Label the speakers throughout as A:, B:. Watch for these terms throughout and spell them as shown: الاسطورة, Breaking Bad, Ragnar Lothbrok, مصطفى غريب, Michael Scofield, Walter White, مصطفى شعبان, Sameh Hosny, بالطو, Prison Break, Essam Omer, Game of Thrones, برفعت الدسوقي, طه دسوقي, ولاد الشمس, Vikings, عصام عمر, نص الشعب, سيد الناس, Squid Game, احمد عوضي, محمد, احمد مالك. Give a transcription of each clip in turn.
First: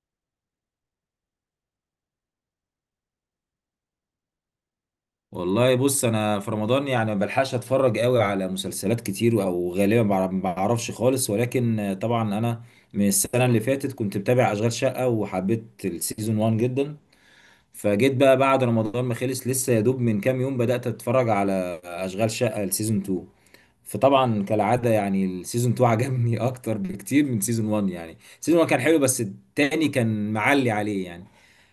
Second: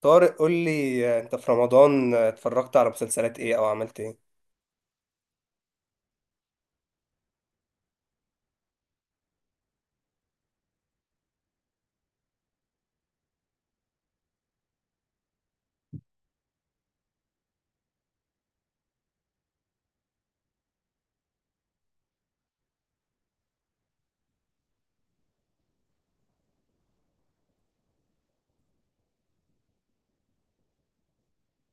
A: طارق قول لي، انت في رمضان اتفرجت على مسلسلات ايه او عملت ايه؟
B: والله، بص انا في رمضان يعني ما بلحقش اتفرج قوي على مسلسلات كتير او غالبا ما بعرفش خالص، ولكن طبعا انا من السنه اللي فاتت كنت متابع اشغال شقه وحبيت السيزون 1 جدا. فجيت بقى بعد رمضان ما خلص، لسه يا دوب من كام يوم بدات اتفرج على اشغال شقه السيزون 2. فطبعا كالعاده يعني السيزون 2 عجبني اكتر بكتير من سيزون 1، يعني سيزون 1 كان حلو بس التاني كان معلي عليه يعني.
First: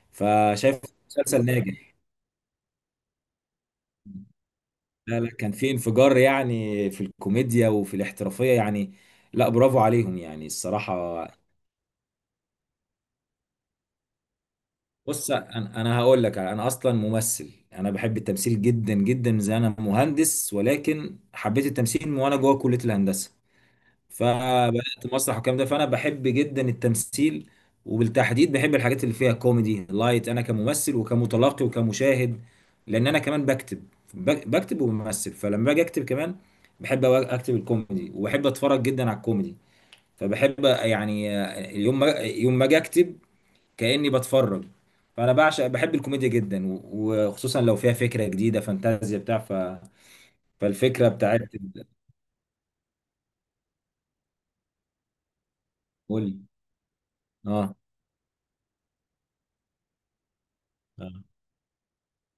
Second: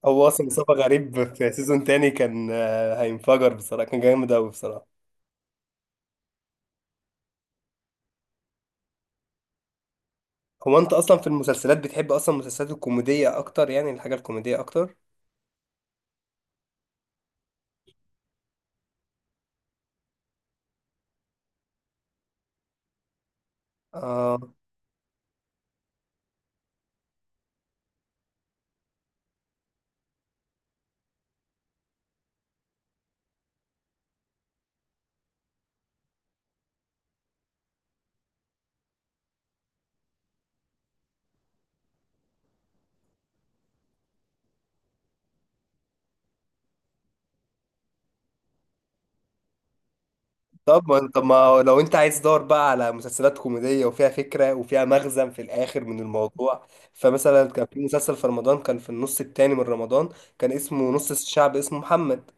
A: هو اصلا مصطفى
B: فشايف
A: غريب
B: مسلسل
A: في سيزون
B: ناجح.
A: تاني كان، هينفجر بصراحة، كان جامد اوي بصراحة.
B: لا لا، كان في انفجار يعني في الكوميديا وفي الاحترافية يعني. لا، برافو عليهم يعني
A: هو انت اصلا
B: الصراحة.
A: في المسلسلات بتحب اصلا المسلسلات الكوميدية اكتر، يعني الحاجة الكوميدية اكتر؟
B: بص، انا هقول لك انا اصلا ممثل، انا بحب التمثيل جدا جدا، زي انا مهندس ولكن حبيت التمثيل من وانا جوه كلية الهندسة.
A: آه،
B: فبدات مسرح والكلام ده، فانا بحب جدا التمثيل. وبالتحديد بحب الحاجات اللي فيها كوميدي لايت، انا كممثل وكمتلقي وكمشاهد، لان انا كمان بكتب. بكتب وبمثل، فلما باجي اكتب كمان بحب اكتب الكوميدي، وبحب اتفرج جدا على الكوميدي. فبحب يعني يوم ما اجي اكتب كاني بتفرج. فانا بعشق، بحب الكوميديا جدا وخصوصا لو فيها فكره جديده، فانتازيا بتاع
A: طب ما
B: فالفكره
A: انت
B: بتاعت.
A: ما لو انت عايز دور بقى على مسلسلات كوميدية وفيها فكرة وفيها مغزى في الاخر من
B: قول لي.
A: الموضوع، فمثلا كان
B: اه.
A: في مسلسل في رمضان، كان في النص التاني من رمضان، كان اسمه نص الشعب اسمه محمد.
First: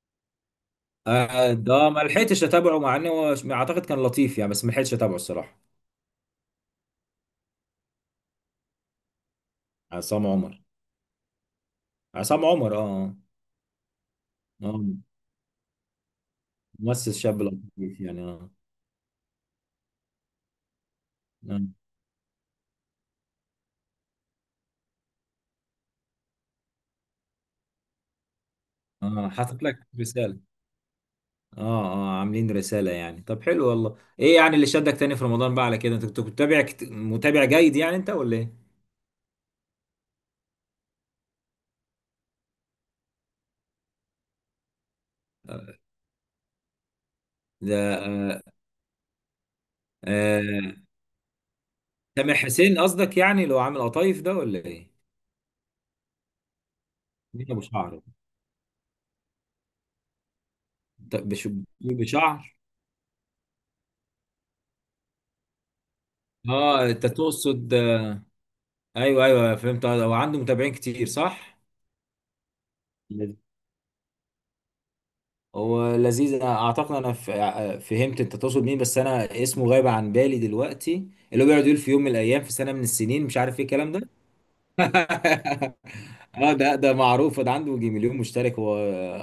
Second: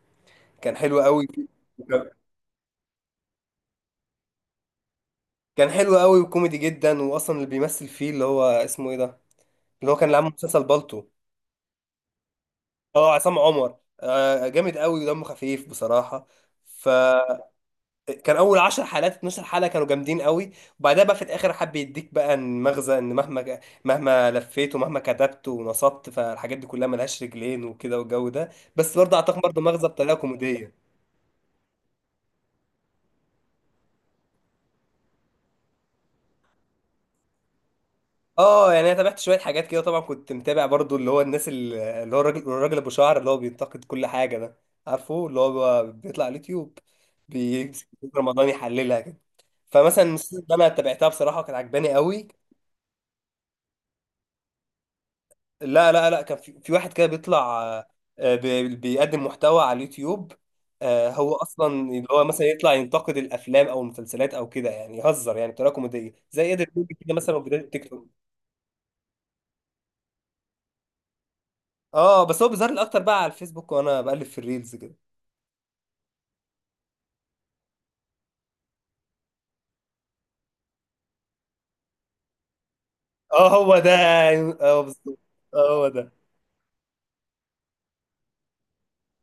A: كان حلو قوي،
B: ده ما لحقتش اتابعه، مع انه هو اعتقد كان لطيف يعني، بس ما لحقتش اتابعه الصراحه.
A: كان حلو قوي وكوميدي جدا، واصلا اللي بيمثل فيه اللي هو اسمه ايه ده، اللي هو كان اللي
B: عصام
A: عامل
B: عمر.
A: مسلسل بالطو.
B: عصام عمر،
A: اه،
B: اه.
A: عصام عمر، آه جامد
B: اه.
A: قوي ودمه خفيف بصراحه.
B: ممثل شاب
A: فكان
B: لطيف يعني، اه.
A: اول 10 حلقات 12 حلقه كانوا جامدين قوي، وبعدها بقى في الاخر
B: اه.
A: حب يديك بقى المغزى ان مهما لفيت ومهما كتبت ونصبت، فالحاجات دي كلها ملهاش رجلين وكده والجو ده. بس برضه اعتقد برضه
B: حاطط لك
A: مغزى بطريقه
B: رساله.
A: كوميديه.
B: اه اه، عاملين رساله يعني. طب حلو والله، ايه يعني اللي شدك تاني في رمضان بقى على كده؟ انت كنت متابع، متابع جيد يعني؟ انت ولا ايه؟
A: اه يعني انا تابعت شويه حاجات كده، طبعا كنت متابع برضو اللي هو اللي هو الراجل ابو شعر اللي هو بينتقد كل حاجه ده، عارفه اللي هو بيطلع على اليوتيوب،
B: ده.
A: بيمسك
B: آه.
A: رمضان يحللها كده. فمثلا المسلسل اللي انا
B: آه.
A: تابعتها بصراحه كانت عجباني قوي.
B: سامح حسين قصدك يعني، اللي هو عامل قطايف ده ولا ايه؟
A: لا، كان في واحد كده
B: مين
A: بيطلع،
B: ابو شعر
A: بيقدم محتوى على اليوتيوب.
B: ده؟
A: هو اصلا اللي هو مثلا
B: بشعر.
A: يطلع ينتقد الافلام او المسلسلات او كده، يعني يهزر يعني بطريقه كوميديه زي قدر
B: اه، انت
A: كده مثلا، وبدايه
B: تقصد.
A: التيك توك.
B: ايوه ايوه، فهمت. هو عنده متابعين كتير صح؟
A: اه بس هو بيظهر لي اكتر بقى على
B: لذ-
A: الفيسبوك وانا بقلب في الريلز كده.
B: هو لذيذ. انا اعتقد انا فهمت انت تقصد مين، بس انا اسمه غايب عن بالي دلوقتي. اللي هو بيقعد يقول في يوم من الايام في سنه من السنين، مش
A: اه
B: عارف ايه
A: هو ده
B: الكلام ده.
A: يعني، اه بالظبط. اه هو ده.
B: اه، ده معروف، ده عنده يجي 1,000,000 مشترك، هو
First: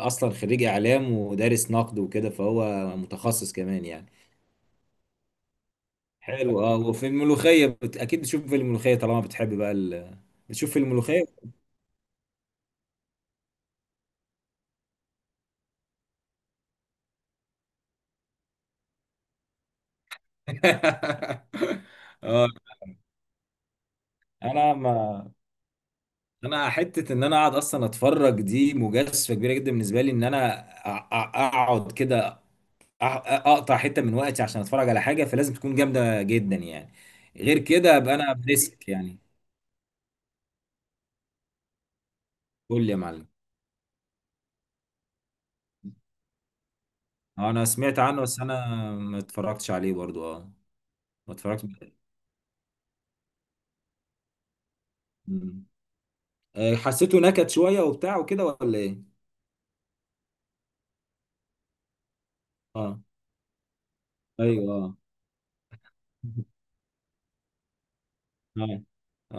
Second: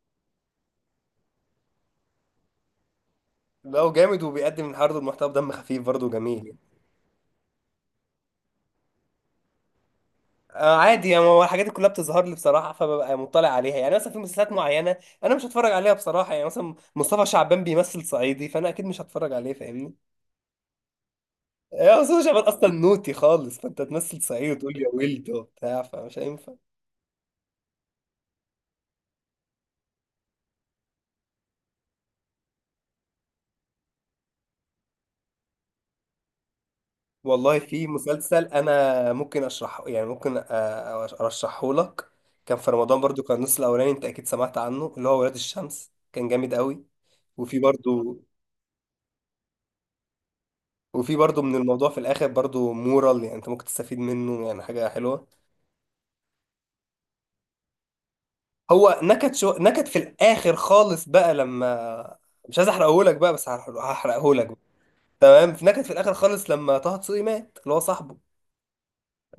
B: اصلا خريج اعلام ودارس نقد وكده، فهو متخصص
A: لا
B: كمان
A: هو
B: يعني.
A: جامد وبيقدم عرض محتوى بدم خفيف برضه جميل يعني.
B: حلو، اه. وفي الملوخيه اكيد بتشوف في الملوخيه طالما بتحب بقى بتشوف
A: آه
B: في
A: عادي
B: الملوخيه.
A: يعني، هو الحاجات دي كلها بتظهر لي بصراحه، فببقى مطلع عليها. يعني مثلا في مسلسلات معينه انا مش هتفرج عليها بصراحه، يعني مثلا مصطفى شعبان بيمثل صعيدي، فانا اكيد مش هتفرج عليه، فاهمني؟ يا مصطفى شعبان
B: اه.
A: اصلا نوتي خالص، فانت تمثل صعيدي وتقول
B: انا
A: لي يا
B: ما
A: ولد وبتاع، فمش هينفع.
B: انا حته ان انا اقعد اصلا اتفرج دي مجازفه كبيره جدا بالنسبه لي، ان انا اقعد كده، اقطع حته من وقتي عشان اتفرج على حاجه، فلازم تكون جامده جدا يعني.
A: والله
B: غير
A: في
B: كده ابقى انا
A: مسلسل
B: بريسك
A: انا
B: يعني.
A: ممكن اشرحه، يعني ارشحه لك. كان في
B: قول لي يا
A: رمضان برضو
B: معلم.
A: كان النص الاولاني، انت اكيد سمعت عنه، اللي هو ولاد الشمس، كان جامد قوي. وفي
B: انا سمعت
A: برضو
B: عنه، بس انا ما اتفرجتش عليه برضو، اه.
A: وفي
B: ما
A: برضو من
B: اتفرجتش.
A: الموضوع في الاخر برضو مورال، يعني انت ممكن تستفيد منه يعني حاجة حلوة.
B: مم. حسيته نكت شويه وبتاع وكده ولا
A: هو
B: ايه؟
A: نكت شو نكت في الاخر خالص بقى لما، مش عايز
B: اه.
A: احرقه لك بقى بس هحرقه لك.
B: ايوه اه.
A: تمام، في نكت في الاخر خالص لما طه دسوقي مات اللي هو صاحبه،
B: اه.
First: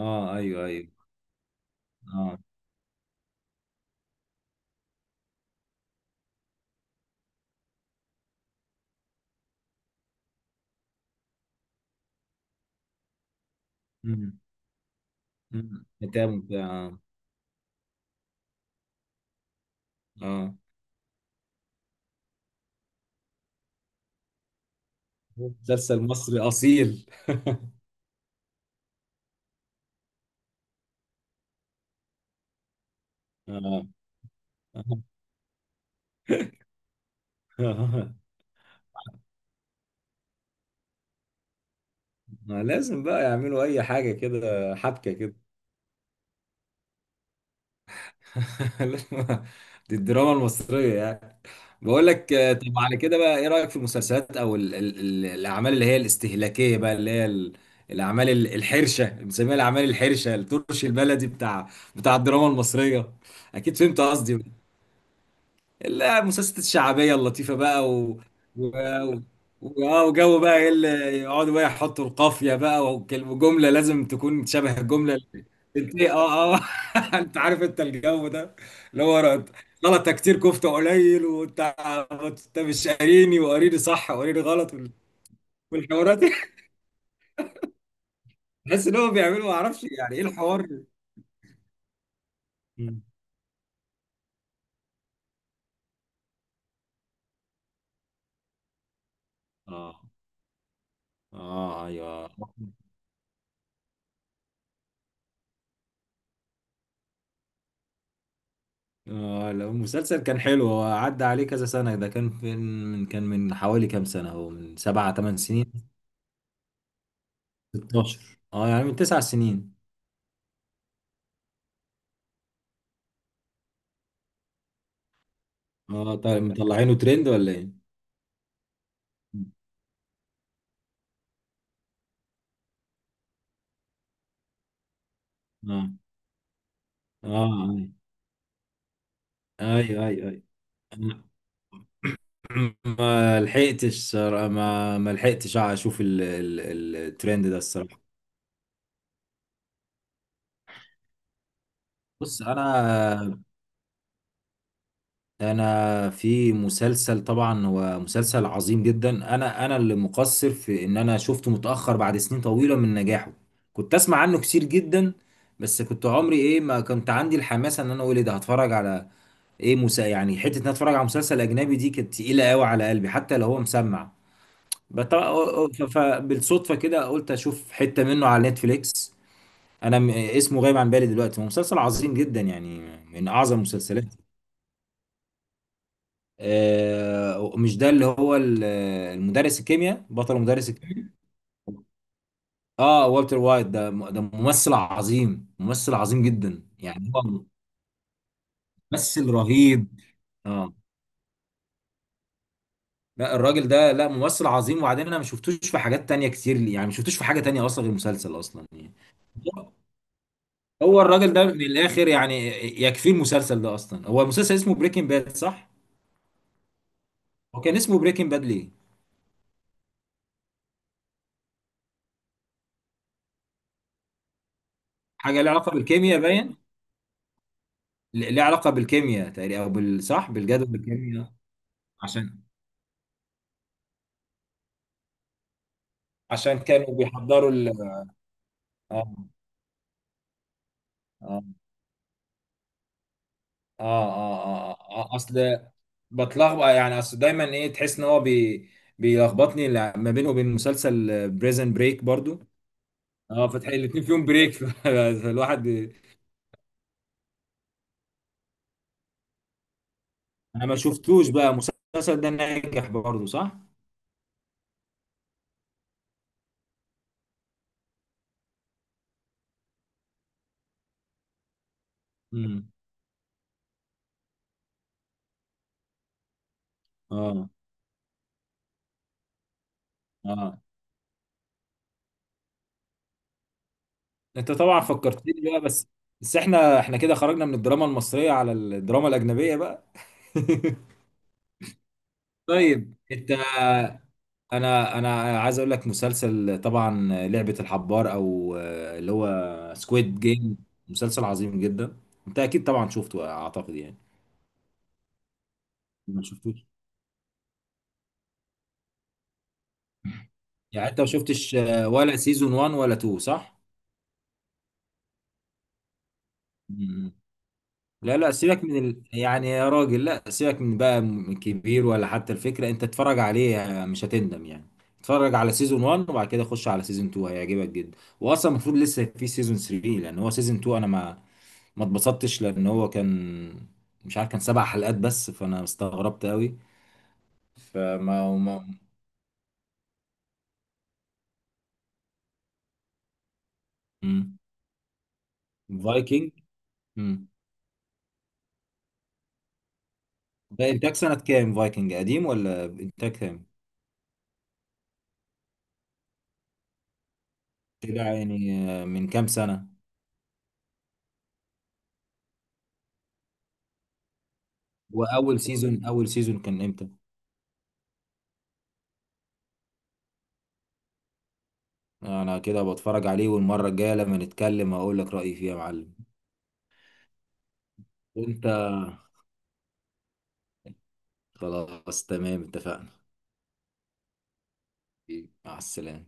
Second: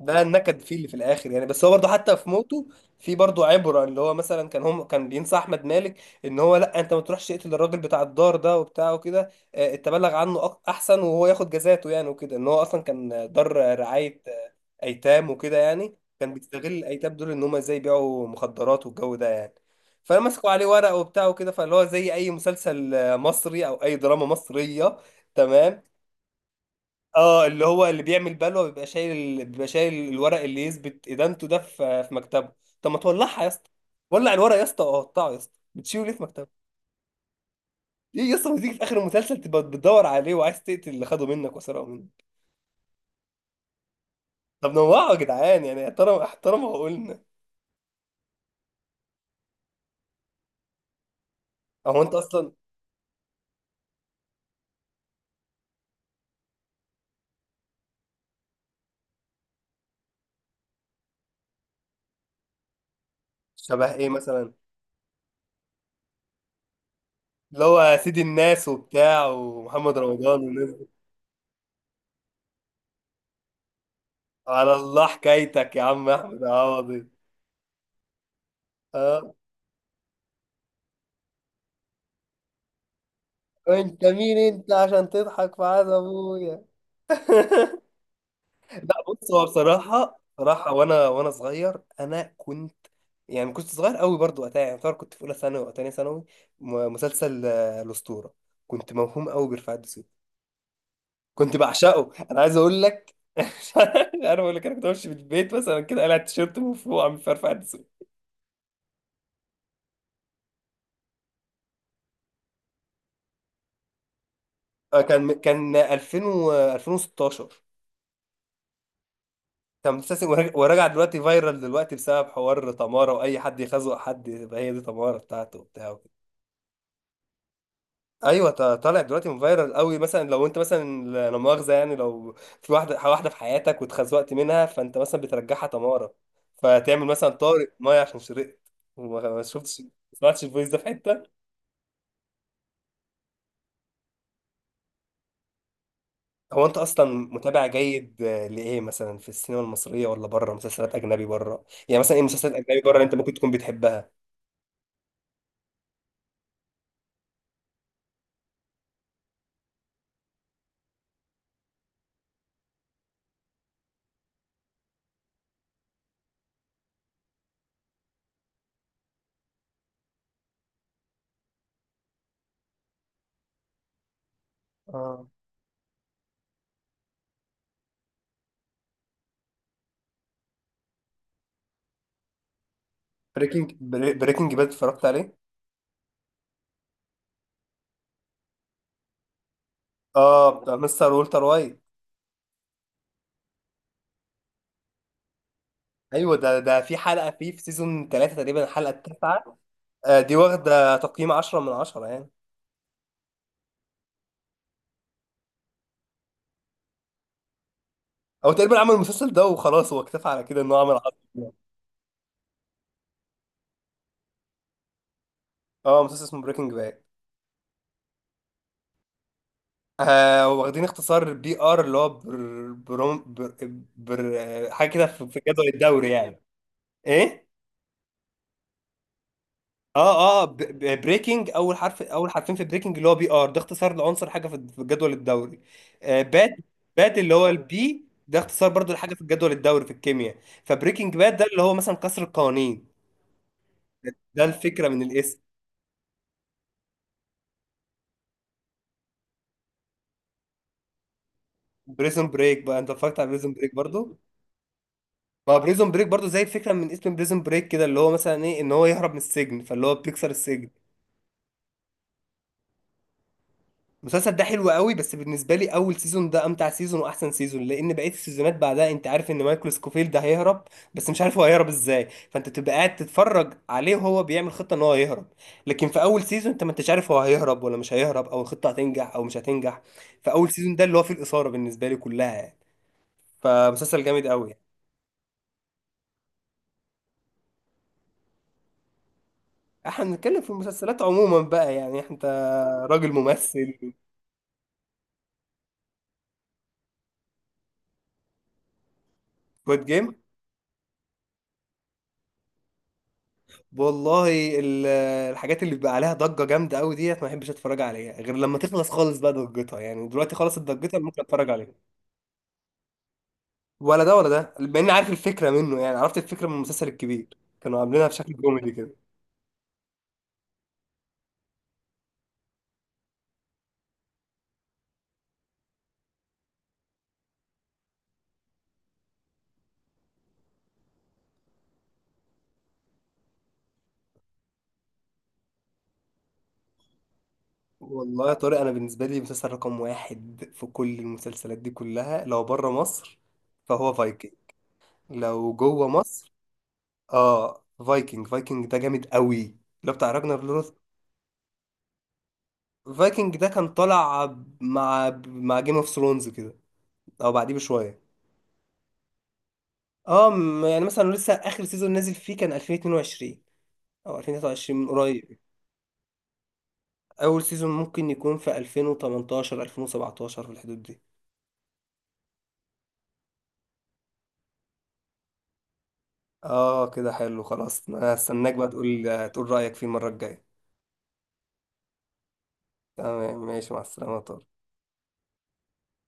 A: ده النكد
B: ايوه
A: فيه اللي في
B: ايوه.
A: الاخر يعني. بس هو برضه حتى في
B: اه.
A: موته في برضه عبره، اللي هو مثلا كان هم كان بينصح احمد مالك ان هو لا، انت ما تروحش تقتل الراجل بتاع الدار ده وبتاع وكده، احسن وهو ياخد جزاته يعني وكده، ان هو اصلا كان دار رعايه
B: مم.
A: ايتام وكده،
B: مم.
A: يعني
B: بتاع
A: كان
B: بتاع،
A: بيستغل
B: اه.
A: الايتام دول ان هم ازاي يبيعوا مخدرات والجو ده يعني. فمسكوا
B: آه.
A: عليه ورق وبتاع وكده، فاللي هو زي اي مسلسل مصري او اي دراما مصريه. تمام،
B: مسلسل مصري اصيل.
A: اه اللي هو اللي بيعمل بلوه بيبقى شايل الورق اللي يثبت ادانته ده في في مكتبه. طب ما تولعها يا اسطى،
B: آه.
A: ولع الورق يا اسطى وقطعه يا اسطى، بتشيله ليه في مكتبه؟
B: آه.
A: ايه يا اسطى، ما تيجي في اخر المسلسل تبقى بتدور عليه وعايز تقتل اللي خده منك وسرقه منك.
B: ما لازم بقى يعملوا اي حاجه
A: طب
B: كده،
A: نوعه
B: حبكه
A: يا
B: كده.
A: جدعان يعني، احترم احترم عقولنا.
B: لازم- دي الدراما المصريه يعني.
A: هو
B: بقول
A: انت
B: لك
A: اصلا
B: طب على كده بقى، ايه رايك في المسلسلات او ال الاعمال اللي هي الاستهلاكيه بقى، اللي هي الاعمال الحرشه، بنسميها الاعمال الحرشه، الترش البلدي، بتاع الدراما المصريه؟ اكيد
A: شبه
B: فهمت
A: ايه
B: قصدي.
A: مثلا؟
B: لا، مسلسلات الشعبيه اللطيفه
A: اللي
B: بقى
A: هو سيد
B: و...
A: الناس وبتاع ومحمد
B: وجو
A: رمضان
B: بقى، ايه
A: والناس دي.
B: اللي يقعدوا بقى يحطوا القافيه بقى، والكلمه جمله لازم تكون
A: على
B: شبه
A: الله
B: الجمله اللي
A: حكايتك يا عم احمد
B: اه اه.
A: عوضي.
B: انت عارف انت الجو ده، اللي هو
A: اه،
B: غلطه كتير كفته قليل وانت. انت مش قاريني، وقاريني
A: انت
B: صح
A: مين
B: وقاريني
A: انت
B: غلط
A: عشان تضحك في عاد
B: والحوارات دي.
A: ابويا؟
B: بحس
A: لا
B: ان هم
A: بص، هو
B: بيعملوا، ما اعرفش يعني
A: بصراحة
B: ايه الحوار.
A: صراحة وانا وانا صغير كنت،
B: مم.
A: يعني كنت صغير قوي برضو وقتها، يعني يعتبر كنت في اولى ثانوي او تانية ثانوي. مسلسل الاسطورة، كنت موهوم قوي برفعت
B: اه
A: الدسوقي، كنت
B: اه
A: بعشقه،
B: ايوه.
A: انا عايز اقول لك مش عارف اقول لك، انا كنت بمشي من البيت مثلا كده قلعت تيشيرت مفروع من فرفعة الدسوقي.
B: آه لا، المسلسل كان حلو، هو عدى عليه كذا سنة، ده كان في، من كان، من حوالي كام سنة، هو من
A: آه،
B: سبعة
A: كان
B: تمن سنين
A: كان 2000 و 2016.
B: 16، اه يعني من 9 سنين.
A: كان مسلسل، وراجع وراجع دلوقتي، فايرال دلوقتي بسبب حوار تمارة، واي حد يخزق حد يبقى هي دي تمارة بتاعته وبتاع.
B: اه، طيب مطلعينه ترند ولا ايه؟
A: ايوه، طالع دلوقتي فايرال قوي. مثلا لو انت مثلا لا مؤاخذه يعني، لو في واحده في حياتك واتخزوقت منها، فانت مثلا بترجعها
B: اه
A: تماره، فتعمل مثلا طارق
B: اه،
A: ميه عشان شرقت وما ما شفتش ما
B: اي اي اي.
A: سمعتش الفويس ده في
B: أنا
A: حته.
B: ما لحقتش صراحة- ما لحقتش اشوف
A: هو انت اصلا
B: الترند ده
A: متابع
B: الصراحة.
A: جيد، لايه مثلا في السينما المصريه ولا بره مسلسلات اجنبي بره؟ يعني مثلا ايه
B: بص،
A: مسلسلات اجنبي بره اللي انت ممكن
B: انا
A: تكون بتحبها؟
B: انا في مسلسل طبعا، هو مسلسل عظيم جدا، انا اللي مقصر في ان انا شفته متاخر بعد سنين طويله من نجاحه. كنت اسمع عنه كتير جدا، بس كنت عمري ايه ما كنت عندي الحماسه ان انا اقول ايه ده، هتفرج على ايه مسا يعني، حته ان أنا اتفرج على مسلسل اجنبي دي كانت تقيله قوي على قلبي حتى لو هو مسمع.
A: اه،
B: فبالصدفه كده قلت اشوف حته منه على نتفليكس. انا اسمه غايب عن بالي دلوقتي، هو مسلسل عظيم جدا يعني، من اعظم
A: بريكنج
B: المسلسلات.
A: بريكنج باد، اتفرجت عليه؟
B: مش ده اللي هو المدرس الكيمياء، بطل
A: اه
B: مدرس
A: بتاع
B: الكيمياء؟
A: مستر والتر وايت.
B: اه، والتر وايت، ده ممثل عظيم، ممثل عظيم
A: ايوه ده،
B: جدا
A: ده في
B: يعني
A: حلقه
B: هو.
A: فيه في سيزون ثلاثة تقريبا الحلقه
B: ممثل
A: التاسعه،
B: رهيب.
A: دي
B: اه،
A: واخدة تقييم 10 من 10 يعني.
B: لا الراجل ده، لا ممثل عظيم. وبعدين انا ما شفتوش في حاجات تانية كتير يعني، ما شفتوش في حاجة تانية اصلا غير المسلسل
A: هو
B: اصلا
A: تقريبا عمل
B: يعني.
A: المسلسل ده وخلاص، هو اكتفى على كده انه عمل
B: هو
A: 10
B: الراجل ده
A: يعني.
B: من الاخر يعني، يكفي المسلسل ده. اصلا هو المسلسل اسمه بريكنج باد صح؟
A: اه مسلسل اسمه بريكنج باد.
B: هو كان اسمه بريكنج باد ليه؟
A: آه، واخدين اختصار بي ار اللي هو بر بروم بر, بر آه، حاجة كده في في
B: حاجة ليها
A: جدول
B: علاقة
A: الدوري
B: بالكيمياء
A: يعني.
B: باين.
A: ايه؟
B: ليه علاقة بالكيمياء تقريبا، او بال، صح،
A: اه اه،
B: بالجدول الكيمياء.
A: بريكنج اول حرف، اول
B: عشان
A: حرفين في بريكنج اللي هو بي ار، ده اختصار لعنصر حاجة في في جدول الدوري. آه باد،
B: عشان كانوا
A: باد اللي هو
B: بيحضروا ال.
A: البي ده اختصار برضو لحاجة في
B: اه
A: الجدول الدوري في الكيمياء. فبريكنج باد
B: اه
A: ده اللي هو مثلا كسر القوانين،
B: اه
A: ده
B: اه، آه،
A: الفكرة من
B: آه.
A: الاسم.
B: اصل بتلخبط يعني، اصل دايما ايه؟ تحس ان هو بي بيلخبطني، ما بينه وبين مسلسل بريزن بريك
A: بريزون
B: برضو.
A: بريك بقى، انت اتفرجت على
B: اه،
A: بريزون
B: فتح
A: بريك
B: الاتنين
A: برضو؟
B: فيهم بريك.
A: ما
B: فالواحد
A: بريزون
B: بي-
A: بريك برضو زي الفكره من اسم بريزون بريك كده، اللي هو مثلا ايه ان هو يهرب من السجن، فاللي هو بيكسر
B: انا
A: السجن.
B: ما شفتوش بقى المسلسل ده، ناجح برضو صح؟
A: المسلسل ده حلو قوي، بس بالنسبه لي اول سيزون ده امتع سيزون واحسن سيزون، لان بقيه السيزونات بعدها انت عارف ان مايكل سكوفيلد ده هيهرب، بس مش عارف هو هيهرب ازاي، فانت
B: امم.
A: تبقى قاعد تتفرج عليه وهو بيعمل خطه ان هو هيهرب. لكن في اول سيزون انت ما انتش عارف هو
B: اه
A: هيهرب ولا مش هيهرب، او الخطه هتنجح او مش هتنجح، فاول
B: اه،
A: سيزون ده اللي هو فيه الاثاره بالنسبه لي كلها يعني. فمسلسل جامد قوي
B: انت
A: يعني.
B: طبعا فكرتني بقى، بس احنا كده خرجنا من الدراما المصرية على الدراما الأجنبية بقى.
A: احنا بنتكلم في المسلسلات عموما بقى يعني، انت
B: طيب،
A: راجل
B: انت.
A: ممثل.
B: انا عايز اقول لك، مسلسل طبعا لعبة الحبار، او اللي هو
A: كود جيم،
B: سكويد جيم، مسلسل عظيم جدا. انت اكيد طبعا شفته اعتقد يعني.
A: والله الحاجات اللي بيبقى عليها
B: ما
A: ضجة
B: شفتوش.
A: جامدة قوي ديت ما بحبش اتفرج عليها غير لما تخلص خالص بقى ضجتها، يعني دلوقتي خلصت
B: يعني
A: ضجتها
B: انت، ما
A: ممكن اتفرج
B: شفتش
A: عليها.
B: ولا سيزون 1 ولا 2 صح؟
A: ولا ده ولا ده، بما اني عارف الفكرة منه، يعني عرفت الفكرة من المسلسل
B: مم.
A: الكبير كانوا عاملينها
B: لا لا،
A: بشكل
B: سيبك
A: كوميدي
B: من
A: كده.
B: يعني يا راجل، لا سيبك من بقى، من كبير ولا حتى الفكرة، انت اتفرج عليه، مش هتندم يعني. اتفرج على سيزون 1، وبعد كده خش على سيزون 2، هيعجبك جدا. واصلا المفروض لسه في سيزون 3، لان هو سيزون 2 انا ما اتبسطتش، لان هو كان، مش عارف، كان 7 حلقات بس، فانا استغربت قوي.
A: والله يا
B: فما
A: طارق،
B: ما
A: انا بالنسبة لي مسلسل رقم واحد في كل المسلسلات دي كلها، لو بره مصر فهو فايكنج،
B: مم.
A: لو جوه
B: فايكنج.
A: مصر،
B: مم.
A: اه فايكنج. فايكنج ده جامد قوي، اللي هو بتاع راجنر
B: ده
A: لوث.
B: انتاج سنة كام؟ فايكنج قديم ولا انتاج
A: فايكنج
B: كام؟
A: ده كان طالع مع جيم اوف ثرونز كده او بعديه بشويه.
B: كده يعني. من كام سنة.
A: اه، يعني مثلا لسه اخر سيزون نازل فيه كان 2022 او 2023 من قريب.
B: واول سيزون، اول سيزون كان امتى؟
A: اول سيزون ممكن يكون في 2018 2017 في الحدود دي.
B: انا كده بتفرج عليه، والمرة الجاية لما نتكلم هقول لك رأيي فيه يا معلم.
A: اه كده حلو خلاص، انا
B: وانت.
A: هستناك بقى تقول رايك فيه المره الجايه.
B: خلاص، تمام، اتفقنا.
A: تمام ماشي، مع السلامه.
B: مع السلامة.